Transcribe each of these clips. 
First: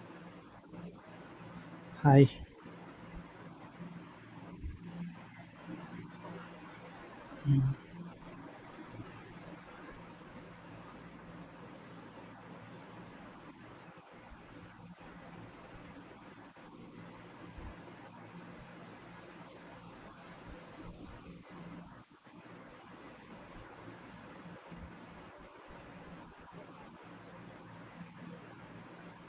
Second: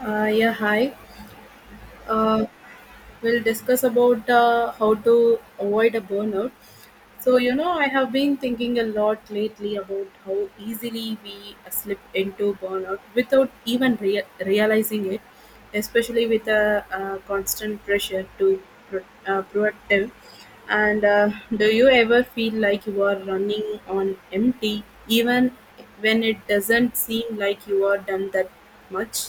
Yeah, hi. Hi. Uh, we'll discuss about how to avoid a burnout. So, you know, I have been thinking a lot lately about how easily we slip into burnout without even realizing it, especially with a, constant pressure to proactive. And do you ever feel like you are running on empty, even when it doesn't seem like you are done that much?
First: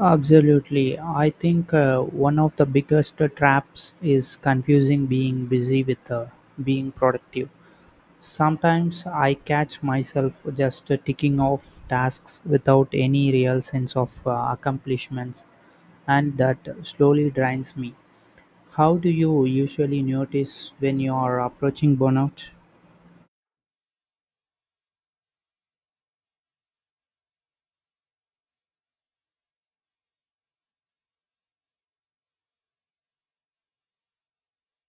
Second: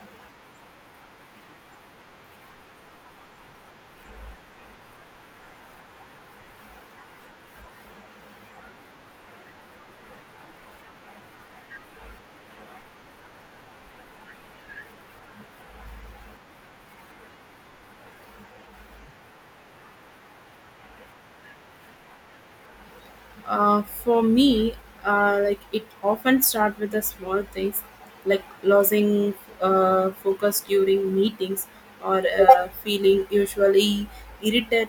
Absolutely. I think one of the biggest traps is confusing being busy with being productive. Sometimes I catch myself just ticking off tasks without any real sense of accomplishments, and that slowly drains me. How do you usually notice when you are approaching burnout? For me, like it often starts with the small things, like losing focus during meetings or feeling usually irritated,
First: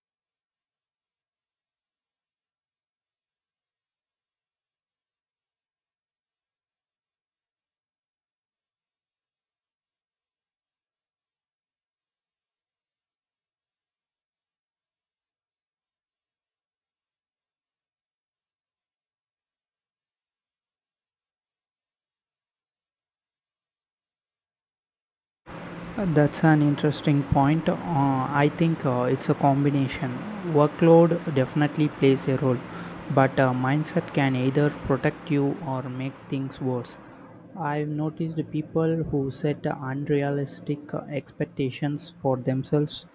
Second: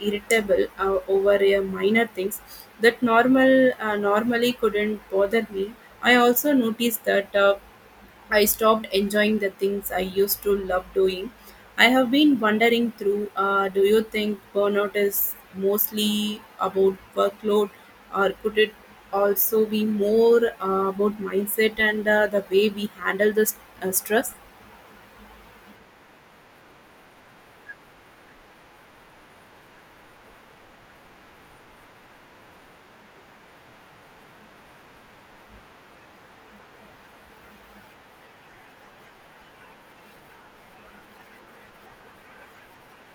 irritable over minor things that normally couldn't bother me. I also noticed that. I stopped enjoying the things I used to love doing. I have been wondering through do you think burnout is mostly about workload, or could it also be more about mindset and the way we handle the stress? That's an interesting point. I think it's a combination. Workload definitely plays a role, but mindset can either protect you or make things worse. I've noticed people who set unrealistic expectations for themselves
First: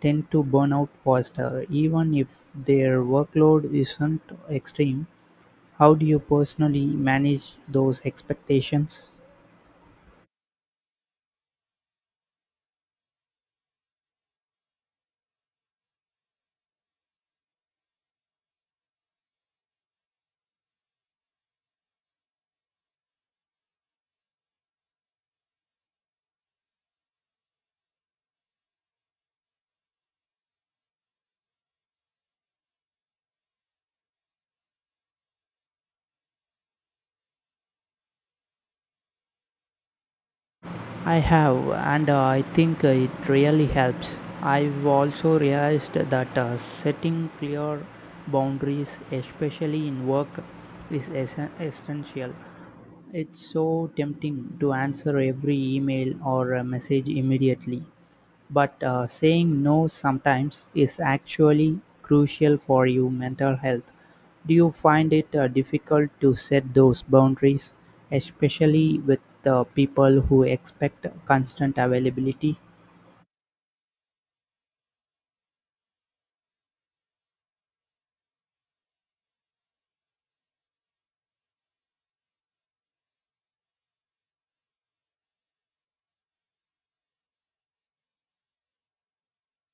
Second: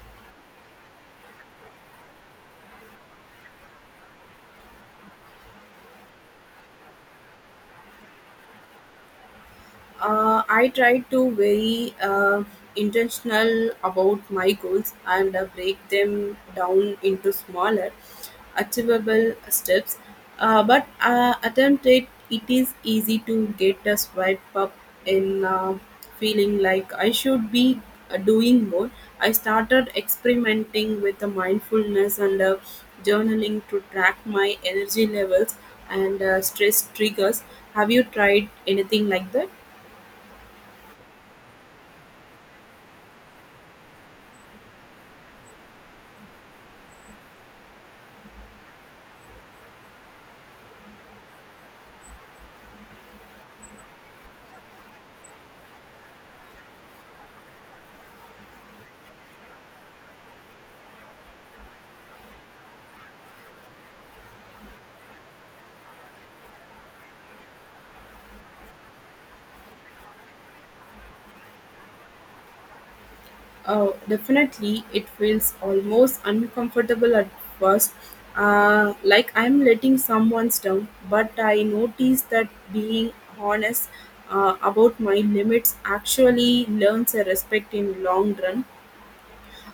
tend to burn out faster, even if their workload isn't extreme. How do you personally manage those expectations? I try to very intentional about my goals and break them down into smaller, achievable steps. But attempt it. It is easy to get a swipe up in feeling like I should be doing more. I started experimenting with the mindfulness and journaling to track my energy levels and stress triggers. Have you tried anything like that? I have, and I think it really helps. I've also realized that setting clear boundaries, especially in work, is essential. It's so tempting to answer every email or message immediately, but saying no sometimes is actually crucial for your mental health. Do you find it difficult to set those boundaries, especially with people who expect constant availability? Oh, definitely. It feels almost uncomfortable at first, like I'm letting someone down. But I notice that being honest about my limits actually learns a respect in long run.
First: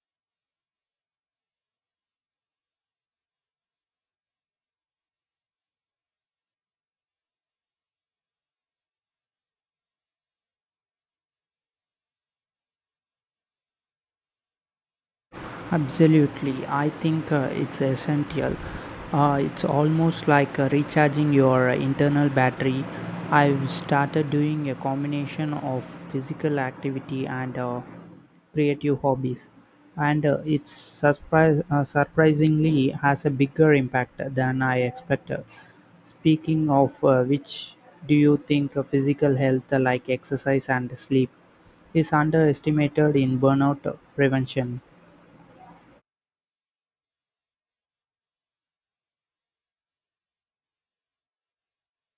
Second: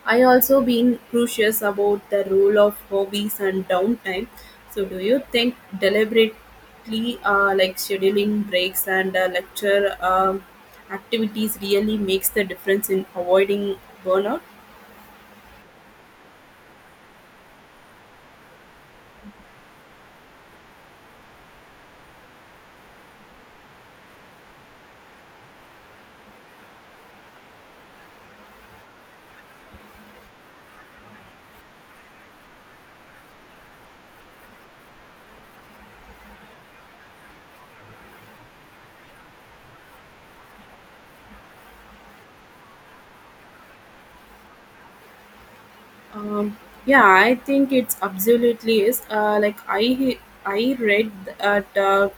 I also been curious about the role of hobbies and downtime. So, do you think deliberately, like scheduling breaks and lecture activities, really makes the difference in avoiding burnout? Absolutely, I think it's essential. It's almost like recharging your internal battery. I've started doing a combination of physical activity and creative hobbies, and surprisingly has a bigger impact than I expected. Speaking of which, do you think physical health, like exercise and sleep, is underestimated in burnout prevention? Um, yeah, I think it's absolutely is. Like I read that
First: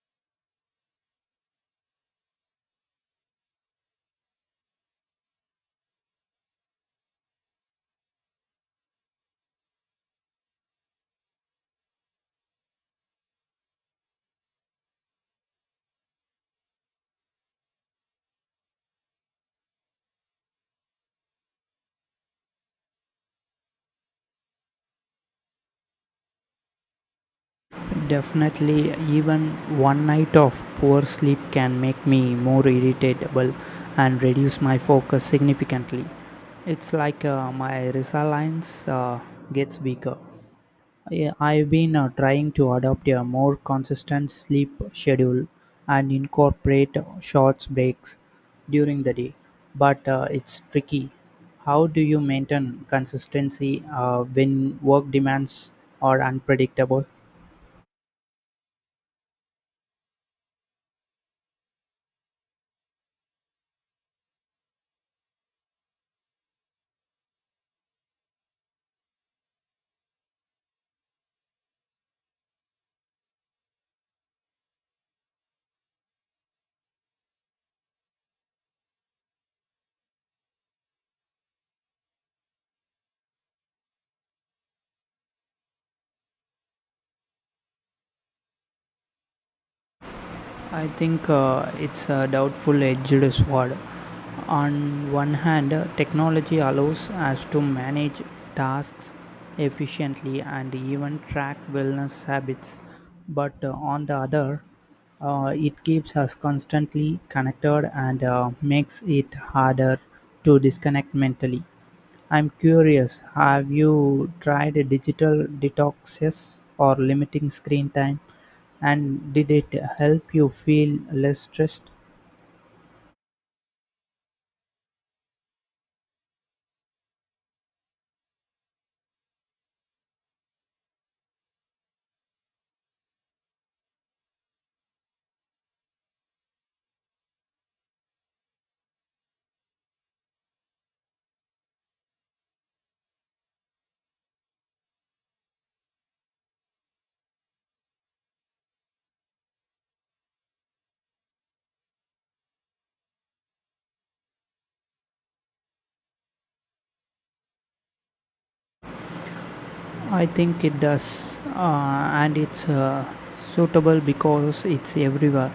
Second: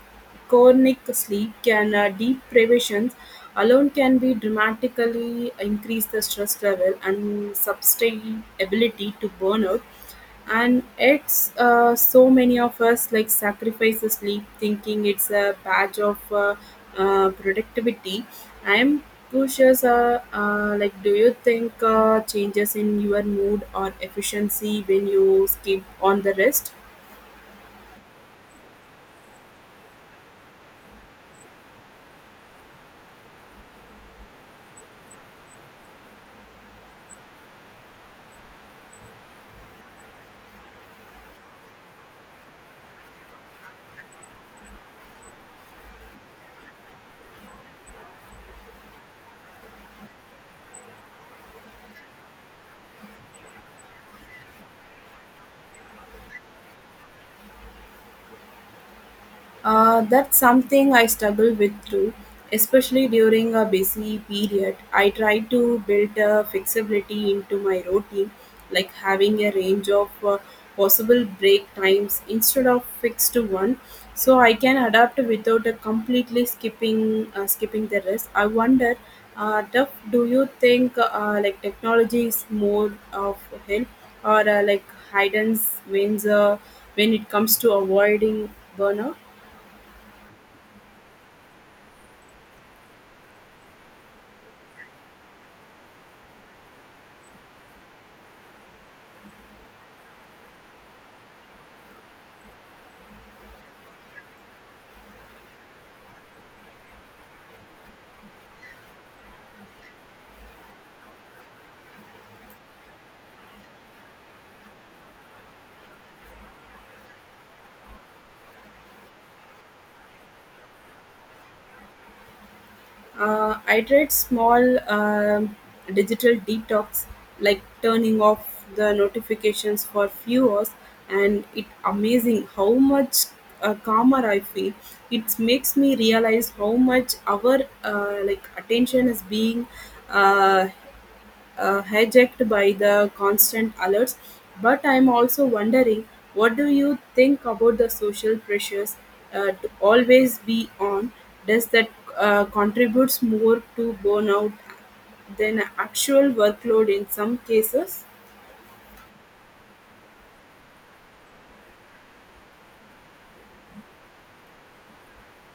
chronic sleep can deep privations alone can be dramatically increase the stress level and sustainability to burnout, and it's so many of us like sacrifice the sleep thinking it's a badge of productivity. I'm curious, like do you think changes in your mood or efficiency when you skip on the rest. Definitely, even one night of poor sleep can make me more irritable and reduce my focus significantly. It's like my resilience gets weaker. Yeah, I've been trying to adopt a more consistent sleep schedule and incorporate short breaks during the day, but it's tricky. How do you maintain consistency when work demands are unpredictable? That's something I struggle with too, especially during a busy period. I try to build a flexibility into my routine, like having a range of possible break times instead of fixed to one, so I can adapt without a completely skipping the rest. I wonder, Duff, do you think like technology is more of a help or like hidden wins when it comes to avoiding burnout? I think it's a doubtful edged sword. On one hand, technology allows us to manage tasks efficiently and even track wellness habits, but on the other, it keeps us constantly connected and makes it harder to disconnect mentally. I'm curious, have you tried a digital detoxes or limiting screen time? And did it help you feel less stressed? I tried small um digital detox, like turning off the notifications for few hours, and it amazing how much calmer I feel. It makes me realize how much our like attention is being uh, hijacked by the constant alerts. But I'm also wondering, what do you think about the social pressures to always be on? Does that contributes more to burnout than actual workload in some cases? I think it does, and it's suitable because it's everywhere.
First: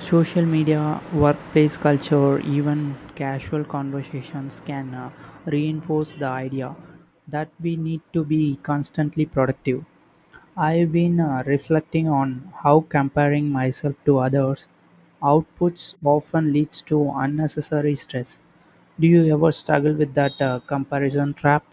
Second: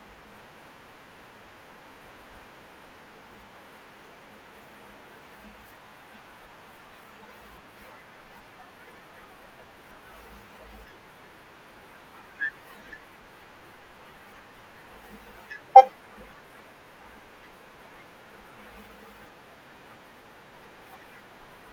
Social media, workplace culture, even casual conversations can reinforce the idea that we need to be constantly productive. I've been reflecting on how comparing myself to others' outputs often leads to unnecessary stress. Do you ever struggle with that comparison trap?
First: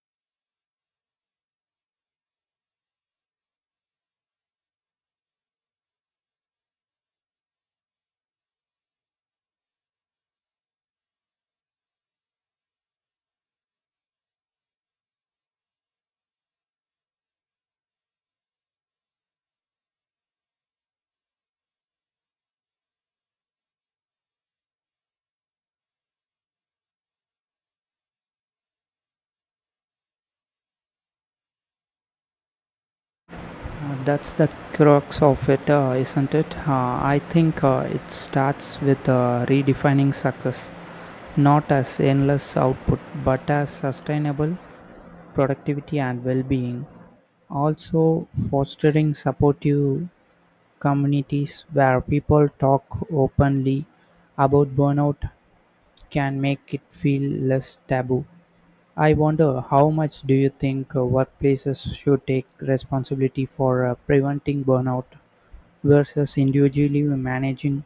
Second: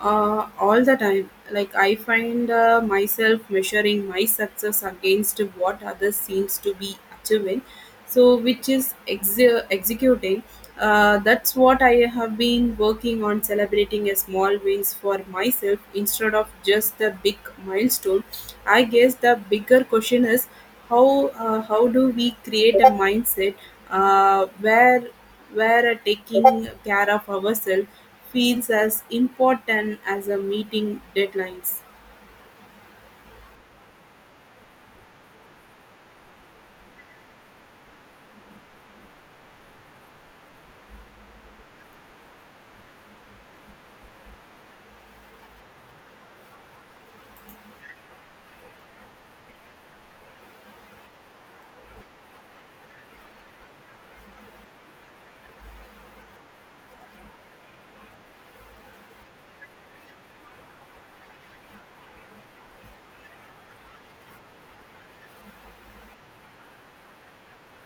All the time. Like I find myself measuring my success against what others seems to be achieving, so which is executing. That's what I have been working on celebrating a small wins for myself instead of just the big milestone. I guess the bigger question is how do we create a mindset uh, where where taking care of ourselves feels as important as a meeting deadlines. That's the crux of it, isn't it? I think it starts with redefining success, not as endless output, but as sustainable productivity and well being. Also, fostering supportive communities where people talk openly about burnout can make it feel less taboo. I wonder how much do you think workplaces should take responsibility for preventing burnout versus individually managing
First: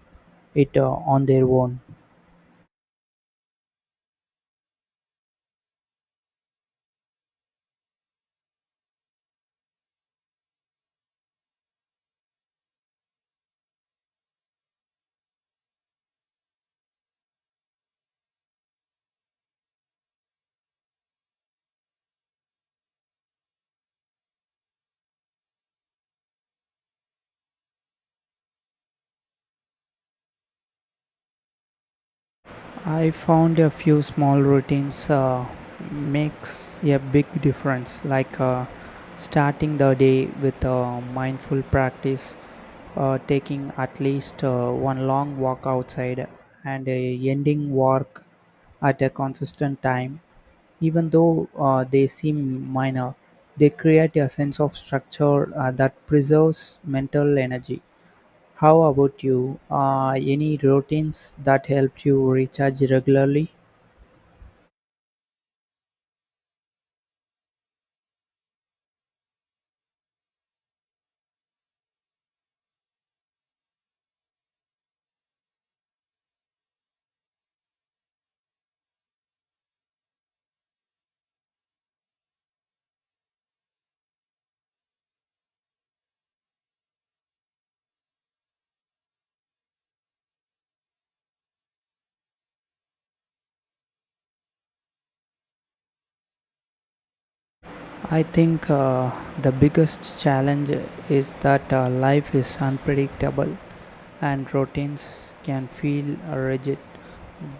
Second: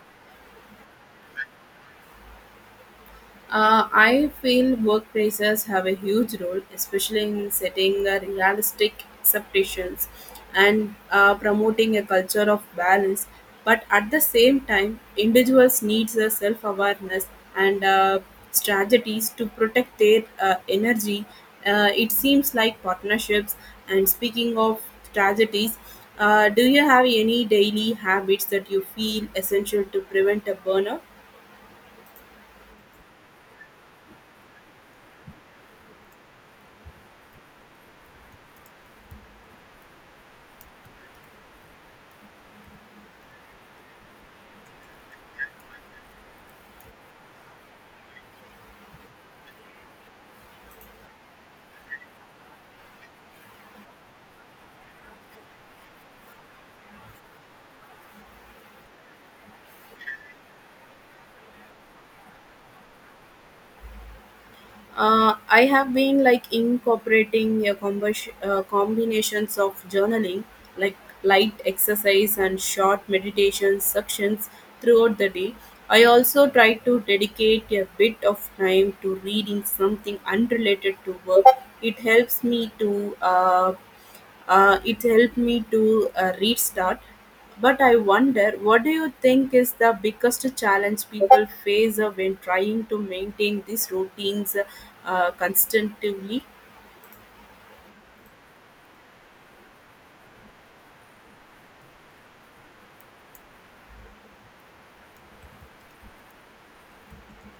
it on their own. I feel workplaces have a huge role, especially in setting realistic expectations and promoting a culture of balance. But at the same time, individuals need the self-awareness and strategies to protect their energy. It seems like partnerships. And speaking of strategies, do you have any daily habits that you feel essential to prevent a burnout? I found a few small routines makes a big difference, like starting the day with a mindful practice, taking at least one long walk outside, and a ending work at a consistent time. Even though they seem minor, they create a sense of structure that preserves mental energy. How about you? Any routines that help you recharge regularly? I have been like incorporating a combinations of journaling, like light exercise and short meditation sections throughout the day. I also try to dedicate a bit of time to reading something unrelated to work. It helps me to uh, it helped me to restart. But I wonder, what do you think is the biggest challenge people face when trying to maintain these routines constantly? I think the biggest challenge is that life is unpredictable and routines can feel rigid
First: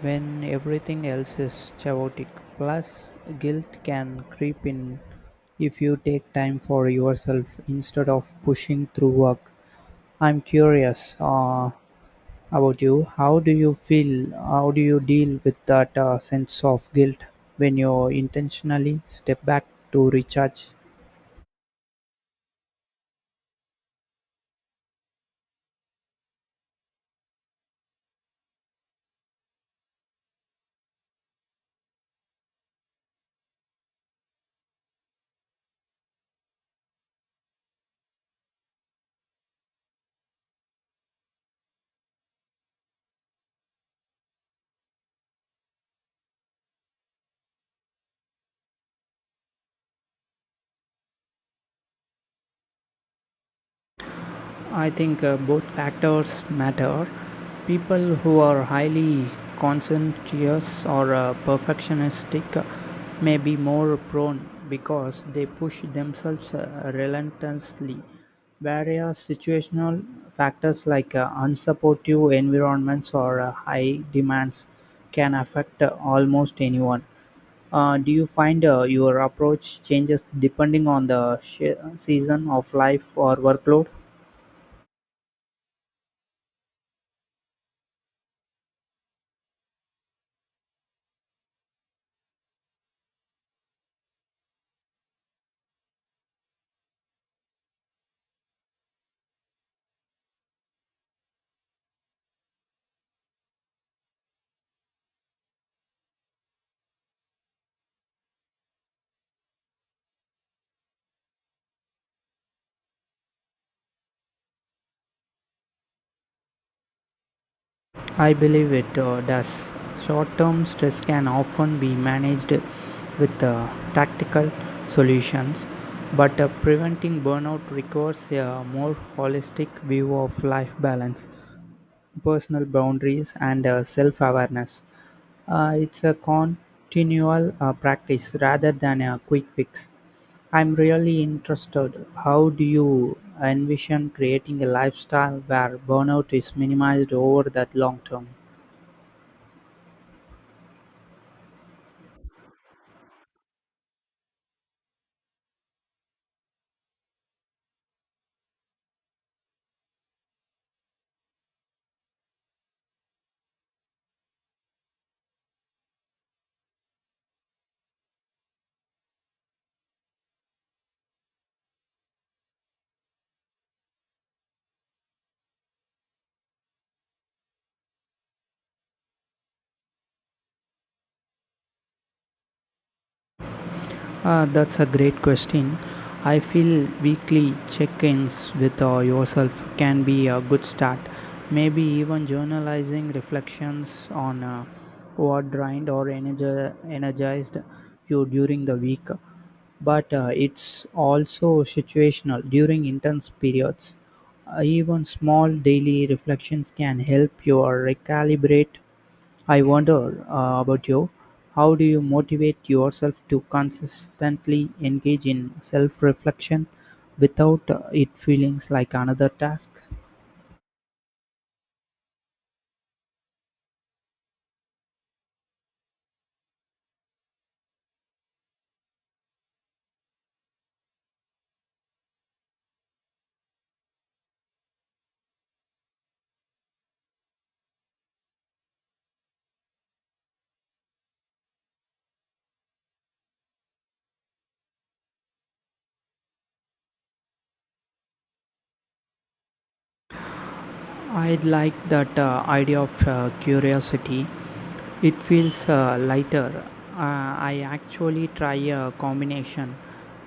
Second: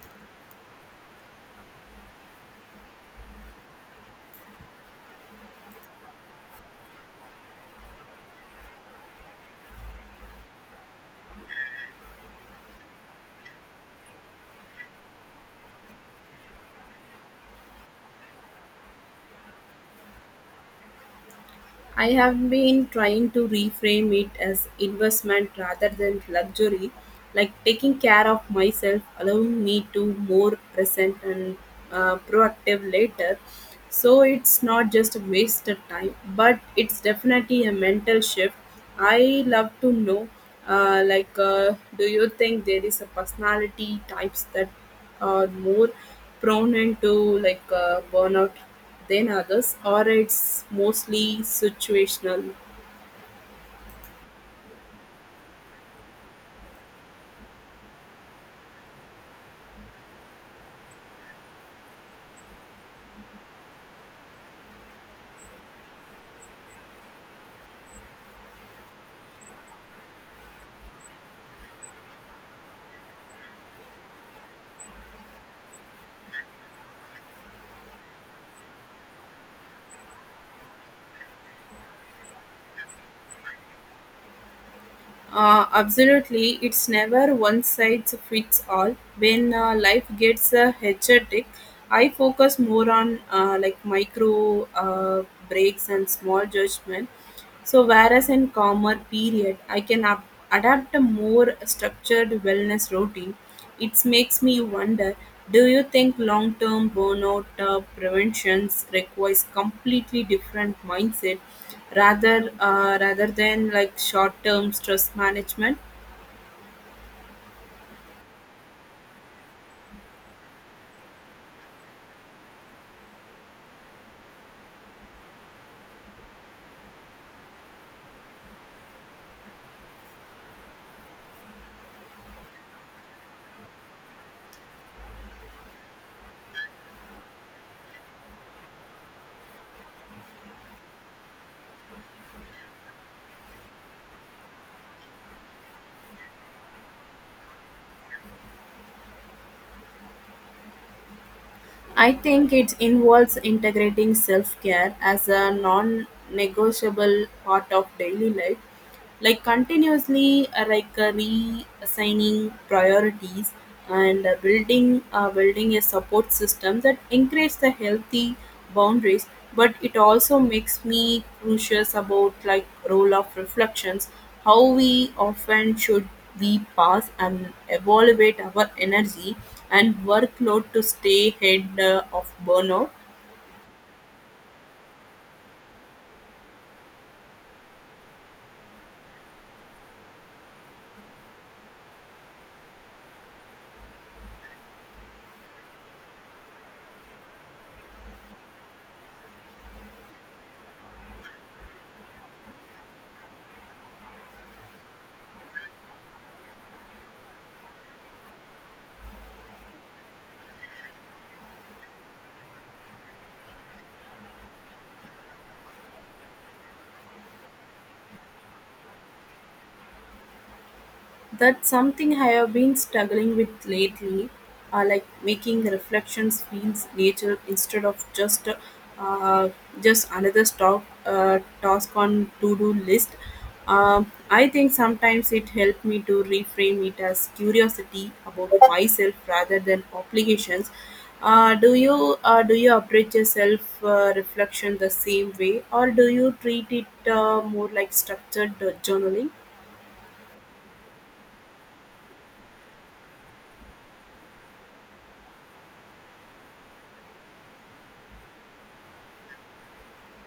when everything else is chaotic. Plus, guilt can creep in if you take time for yourself instead of pushing through work. I'm curious about you. How do you feel? How do you deal with that sense of guilt when you intentionally step back to recharge? I have been trying to reframe it as investment rather than luxury, like taking care of myself, allowing me to more present and proactive later. So it's not just a wasted time, but it's definitely a mental shift. I love to know, do you think there is a personality types that are more prone to like burnout than others, or it's mostly situational? I think both factors matter. People who are highly conscientious or perfectionistic may be more prone because they push themselves relentlessly. Various situational factors like unsupportive environments or high demands can affect almost anyone. Do you find your approach changes depending on the season of life or workload? Absolutely, it's never one size fits all. When life gets hectic, I focus more on like micro breaks and small judgment. So whereas in calmer period, I can adapt a more structured wellness routine. It makes me wonder: do you think long-term burnout preventions requires completely different mindset? Rather than like short-term stress management, I believe it does. Short term stress can often be managed with tactical solutions, but preventing burnout requires a more holistic view of life balance, personal boundaries, and self awareness. It's a continual practice rather than a quick fix. I'm really interested. How do you envision creating a lifestyle where burnout is minimized over that long term? I think it involves integrating self-care as a non-negotiable part of daily life, like continuously reassigning priorities and uh, building a support system that encourages the healthy boundaries. But it also makes me curious about like role of reflections, how we often should we pass and evaluate our energy and workload to stay ahead of burnout. That's a great question. I feel weekly check ins with yourself can be a good start. Maybe even journalizing reflections on what drained or energized you during the week. But it's also situational during intense periods. Even small daily reflections can help you recalibrate. I wonder about you. How do you motivate yourself to consistently engage in self reflection without it feeling like another task? That's something I have been struggling with lately, like making the reflections feel nature instead of uh, just another stock, task on to-do list. I think sometimes it helped me to reframe it as curiosity about myself rather than obligations. Do you approach your self reflection the same way, or do you treat it more like structured journaling? I like that idea of curiosity. It feels lighter. I actually try a combination.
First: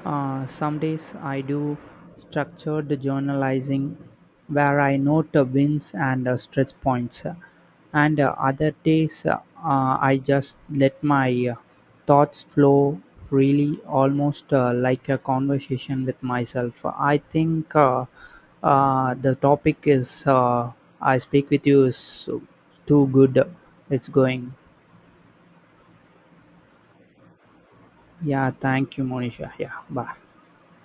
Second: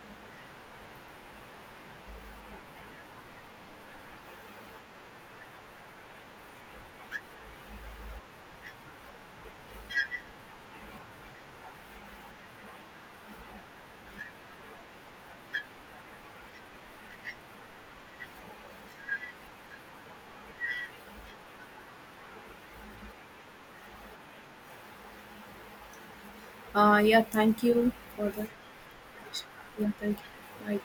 Some days I do structured journalizing where I note wins and stretch points. And other days, I just let my thoughts flow freely, almost like a conversation with myself. I think the topic is I speak with you is too good. It's going. Yeah, thank you for the. Yeah, thank you, Monisha. Yeah, Yeah, bye. thank you. Hi.